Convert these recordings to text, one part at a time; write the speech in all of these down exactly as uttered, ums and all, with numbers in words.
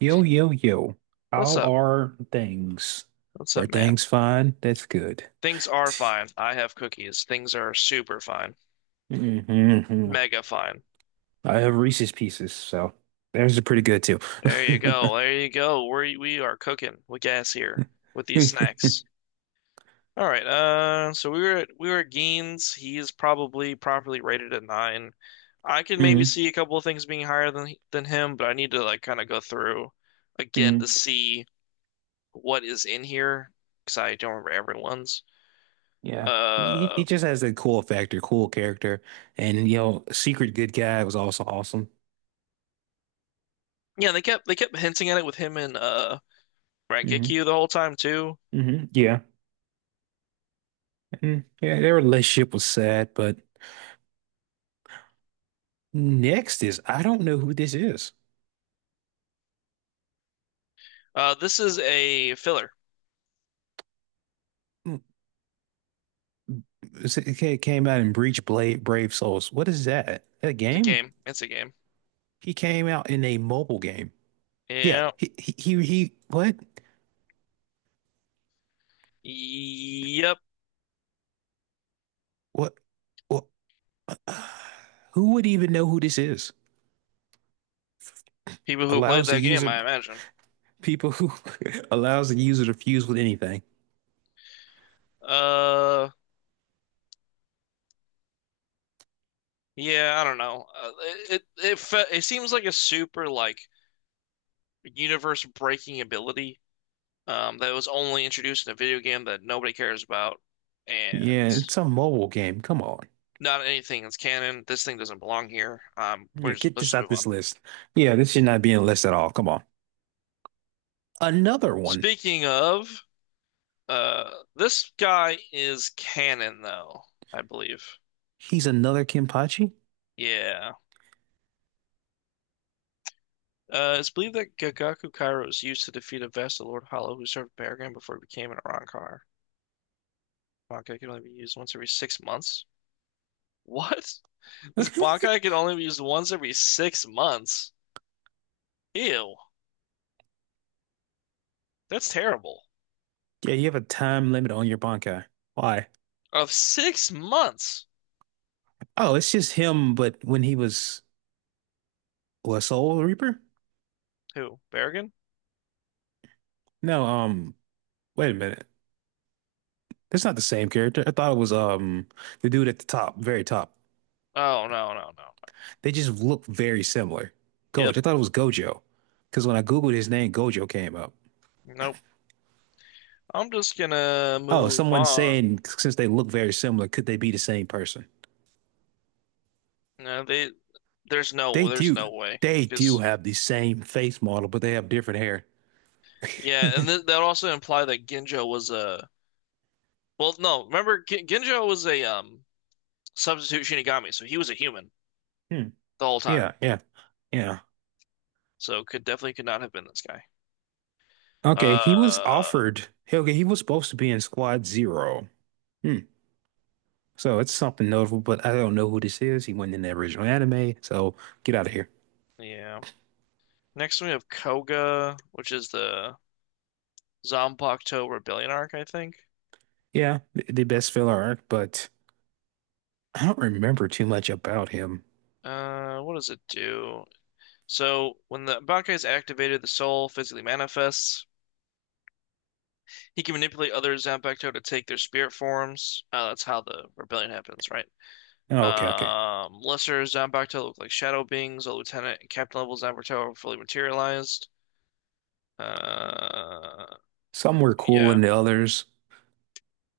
Yo, yo, yo. What's How up? are things? What's Are up, man? things fine? That's good. Things are fine. I have cookies. Things are super fine. hmm Mega fine. I have Reese's Pieces, so theirs are pretty good too. There you go. There you go. We we are cooking with gas here with these hmm snacks. All right. Uh, so we were at, we were at Gein's. He is probably properly rated at nine. I could maybe see a couple of things being higher than than him, but I need to like kind of go through again to hmm see what is in here because I don't remember everyone's. Yeah. He, Uh, he just has a cool factor, cool character. And, you know, Secret Good Guy was also awesome. yeah, they kept they kept hinting at it with him and uh. hmm Rengeki the whole time too. hmm Yeah. And, yeah, their relationship was sad, but next is I don't know who this is. Uh, this is a filler. It came out in Breach Blade Brave Souls. What is that? A It's a game? game. It's a game. He came out in a mobile game. Yeah. Yeah. He he he, he what? Yep. What what who would even know who this is? People who played Allows the that game, user I imagine. people who allows the user to fuse with anything. Uh, yeah. I don't know. Uh, it it it, fe it seems like a super like universe breaking ability. Um, that was only introduced in a video game that nobody cares about, and Yeah, it's a mobile game. Come on. not anything that's canon. This thing doesn't belong here. Um, we're Yeah, just get let's this just out move on. this list. Yeah, this should not be in the list at all. Come on. Another one. Speaking of Uh, this guy is canon, though, I believe. He's another Kenpachi? Yeah. Uh, it's believed that Gagaku Kairo was used to defeat a vassal Lord Hollow who served Barragan before he became an Arrancar. Bankai can only be used once every six months. What? This Bankai can only be used once every six months? Ew. That's terrible. Yeah, you have a time limit on your Bankai. Why? Of six months? Oh, it's just him, but when he was what, Soul Reaper? Who? Barragan? No, um, wait a minute. That's not the same character. I thought it was um the dude at the top, very top. Oh, no, no, no. No. They just look very similar. Yep. Gojo. I thought it was Gojo. Because when I Googled his name, Gojo came up. Nope. I'm just gonna Oh, move someone's on. saying since they look very similar, could they be the same person? No, they, there's They no, there's no do way. they do Because have the same face model, but they have different hair. Yeah, and th that also imply that Ginjo was a, well, no, remember, G Ginjo was a um substitute Shinigami, so he was a human Hmm. the whole time. Yeah, yeah, yeah. So could definitely could not have been this guy. Okay, he was Uh, offered. Hey, okay, he was supposed to be in Squad Zero. Hmm. So it's something notable, but I don't know who this is. He wasn't in the original anime, so get out of here. yeah. Next we have Koga, which is the Zanpakuto Rebellion arc, I think. Yeah, th- the best filler arc, but I don't remember too much about him. Uh, what does it do? So when the Bankai is activated, the soul physically manifests. He can manipulate other Zanpakuto to take their spirit forms. Uh, that's how the rebellion happens, right? Oh, okay, okay. Um, lesser Zanbakuto look like shadow beings. A lieutenant and captain level Zanbakuto are fully materialized. Uh, Some were cool yeah. than the others.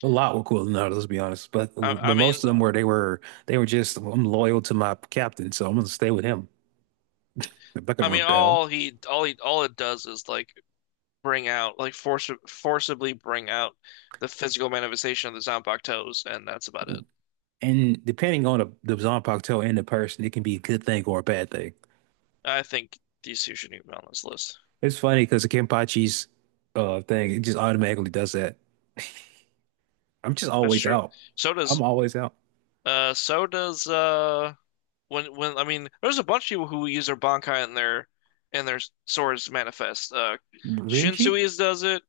A lot were cool than others, let's be honest. But I, I but mean, most of them were they were they were just I'm loyal to my captain, so I'm gonna stay with him. I'm not I gonna mean, rebel. all he, all he, all it does is like bring out, like force, forcibly bring out the physical manifestation of the Zanbakutos, and that's about it. And depending on the, the Zanpakuto and the person, it can be a good thing or a bad thing. I think these two shouldn't even be on this list. It's funny because the Kenpachi's uh thing, it just automatically does that. I'm just That's always true. out. So does, I'm always out. uh, so does, uh, when when I mean, there's a bunch of people who use their Bankai and their and their swords manifest. Uh, Renji? Shinsui's does it.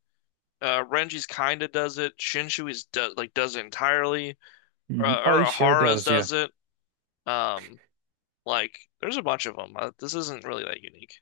Uh, Renji's kinda does it. Shinsui's does like does it entirely. Mhm. Uh, Oh, he sure Urahara's does. Yeah. does it. Um, like there's a bunch of them. Uh, this isn't really that unique.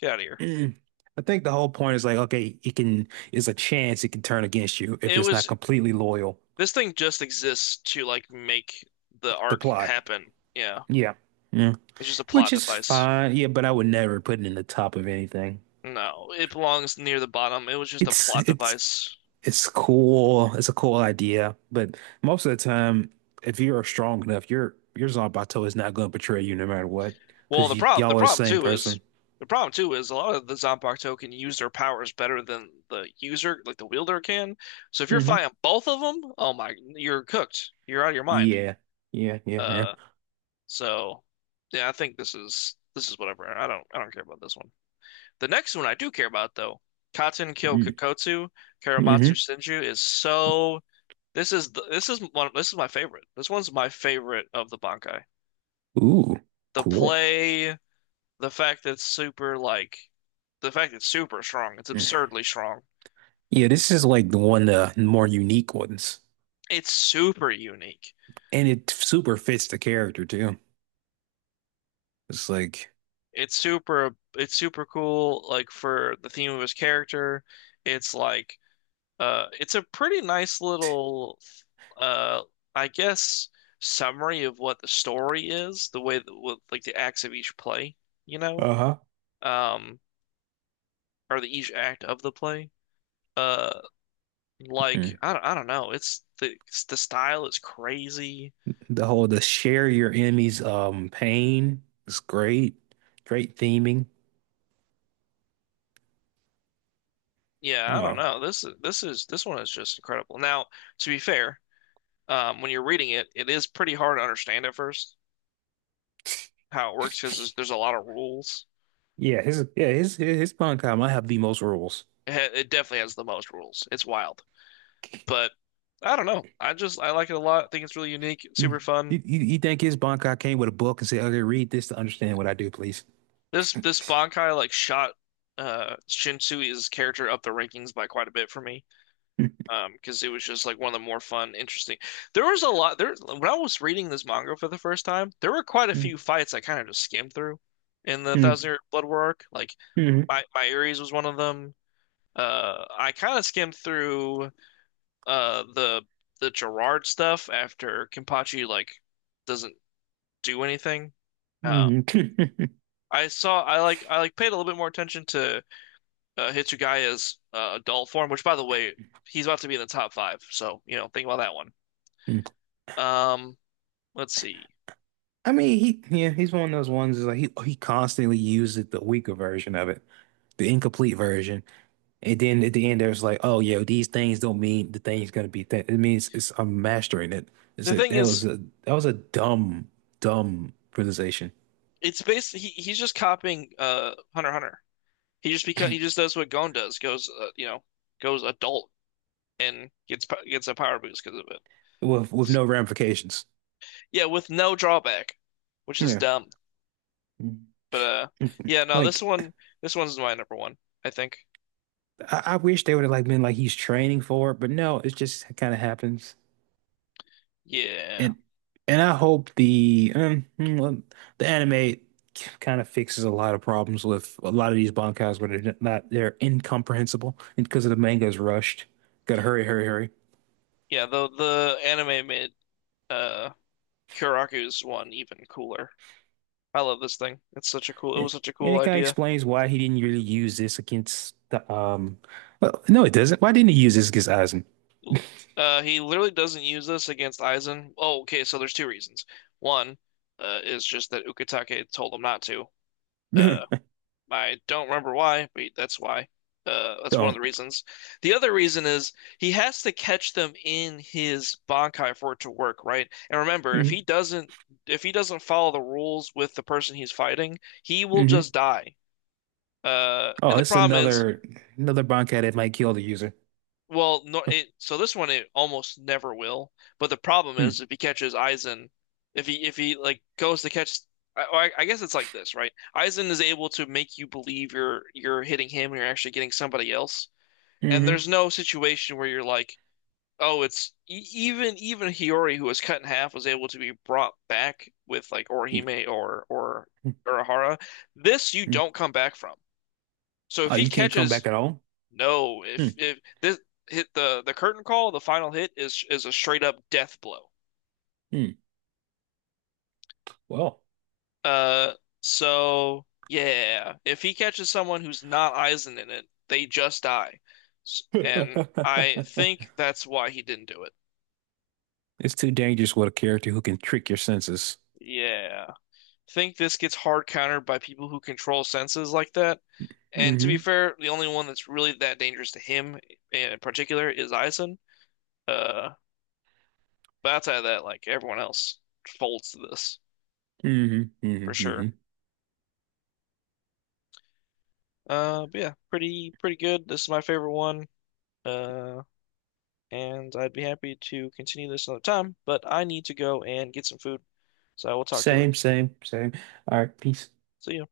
Get out of here. Mhm. I think the whole point is like, okay, it can, it's a chance it can turn against you if It it's not was completely loyal this thing just exists to like make the to arc plot. happen. Yeah, Yeah. Yeah. it's just a Which plot is device. fine. Yeah, but I would never put it in the top of anything. No, it belongs near the bottom. It was just a It's, plot it's, device. it's cool. It's a cool idea. But most of the time, if you're strong enough, your, your Zanpakuto is not going to betray you no matter what, Well, because the problem the y'all are the problem same too is person. the problem too is a lot of the Zombark token use their powers better than the user, like the wielder can. So if you're fighting both of them, oh my, you're cooked. You're out of your mind. Yeah, yeah, yeah, yeah. Uh, so yeah, I think this is this is whatever. I don't I don't care about this one. The next one I do care about though, Katen Mm, Kyokotsu Karamatsu hmm Senju is so. This is the, this is one this is my favorite. This one's my favorite of the Bankai. ooh, The cool. play The fact that it's super like the fact that it's super strong, it's Mm. absurdly strong. Yeah, this is like the one of the more unique ones, It's super unique. and it super fits the character too. It's like It's super it's super cool like for the theme of his character. It's like uh it's a pretty nice little uh I guess summary of what the story is, the way that with like the acts of each play, you know? uh-huh. Um or the each act of the play. Uh like mm. I don't, I don't know. It's the it's the style is crazy. The whole the share your enemy's um pain is great, great theming. Yeah, I don't Oh, know. This is this is this one is just incredible. Now, to be fair, um, when you're reading it, it is pretty hard to understand at first how it works because there's, there's a lot of rules. yeah, his yeah his his, his Bankai might have the most rules. It, ha it definitely has the most rules. It's wild, but I don't know. I just I like it a lot. I think it's really unique, Mm. super fun. You, you, you think his Bankai came with a book and said, "Okay, read this to understand what I do, please." This this Bankai like shot uh Shinsui's character up the rankings by quite a bit for me, um because it was just like one of the more fun interesting, there was a lot there when I was reading this manga for the first time. There were quite a few mm, fights I kind of just skimmed through in the Thousand Year Blood War arc, like mm, my my Ares was one of them. uh I kind of skimmed through uh the the Gerard stuff after Kenpachi like doesn't do anything. um mm, mm. I saw I like I like paid a little bit more attention to uh, Hitsugaya's uh, adult form, which by the way, he's about to be in the top five, so you know think about that one. Mm. Um, let's see. I mean, he yeah, he's one of those ones is like he he constantly uses the weaker version of it, the incomplete version, and then at the end there's like, oh yeah, these things don't mean the thing's gonna be that. It means it's I'm mastering it. It's The a, thing that was is, a that was a dumb dumb realization it's basically he, he's just copying uh Hunter x Hunter. He just beca he just does what Gon does, goes uh, you know, goes adult and gets po- gets a power boost because of it. with with no ramifications. Yeah, with no drawback, which is Yeah, dumb. But uh yeah, no, this like one this one's my number one, I think. I, I wish they would have like been like he's training for it, but no, it just kind of happens. Yeah. And and I hope the um, mm, well, the anime kind of fixes a lot of problems with a lot of these bankais where they're not they're incomprehensible and because of the manga's rushed. Gotta hurry, hurry, hurry. Yeah, the the anime made uh Kyoraku's one even cooler. I love this thing. It's such a cool it And, was such a and cool it kind of idea. explains why he didn't really use this against the um. Well, no, it doesn't. Why didn't he use this against Aizen? Uh, he literally doesn't use this against Aizen. Oh, okay, so there's two reasons. One, uh, is just that Ukitake told him not to. Uh, I don't remember why, but that's why. Uh, that's one of the Don't. reasons. The other reason is he has to catch them in his Bankai for it to work, right? And remember, if he hmm doesn't, if he doesn't follow the rules with the person he's fighting, he will hmm just die. Uh, and Oh, the it's problem is. another another bankai that might kill the user. Well, no, it, so this one it almost never will. But the problem Hmm. is if he catches Aizen, if he if he like goes to catch, I, I I guess it's like this, right? Aizen is able to make you believe you're you're hitting him and you're actually getting somebody else. And hmm there's no situation where you're like, oh, it's e even even Hiyori who was cut in half was able to be brought back with like Orihime or or Urahara. This you Hmm. don't come back from. So if Oh, he you can't come catches back at all? no, Hmm. if if this hit the the curtain call, the final hit is is a straight up death blow. Hmm. Well. Uh, so yeah, if he catches someone who's not Aizen in it, they just die. S- And I think that's why he didn't do it. It's too dangerous with a character who can trick your senses. Yeah. Think this gets hard countered by people who control senses like that. And to be hmm fair, the only one that's really that dangerous to him in particular is Aizen. Uh, but outside of that, like everyone else folds to this hmm hmm for sure. hmm Uh, but yeah, pretty pretty good. This is my favorite one. Uh, and I'd be happy to continue this another time, but I need to go and get some food. So I will talk to you Same, later. same, same. All right, peace. See you.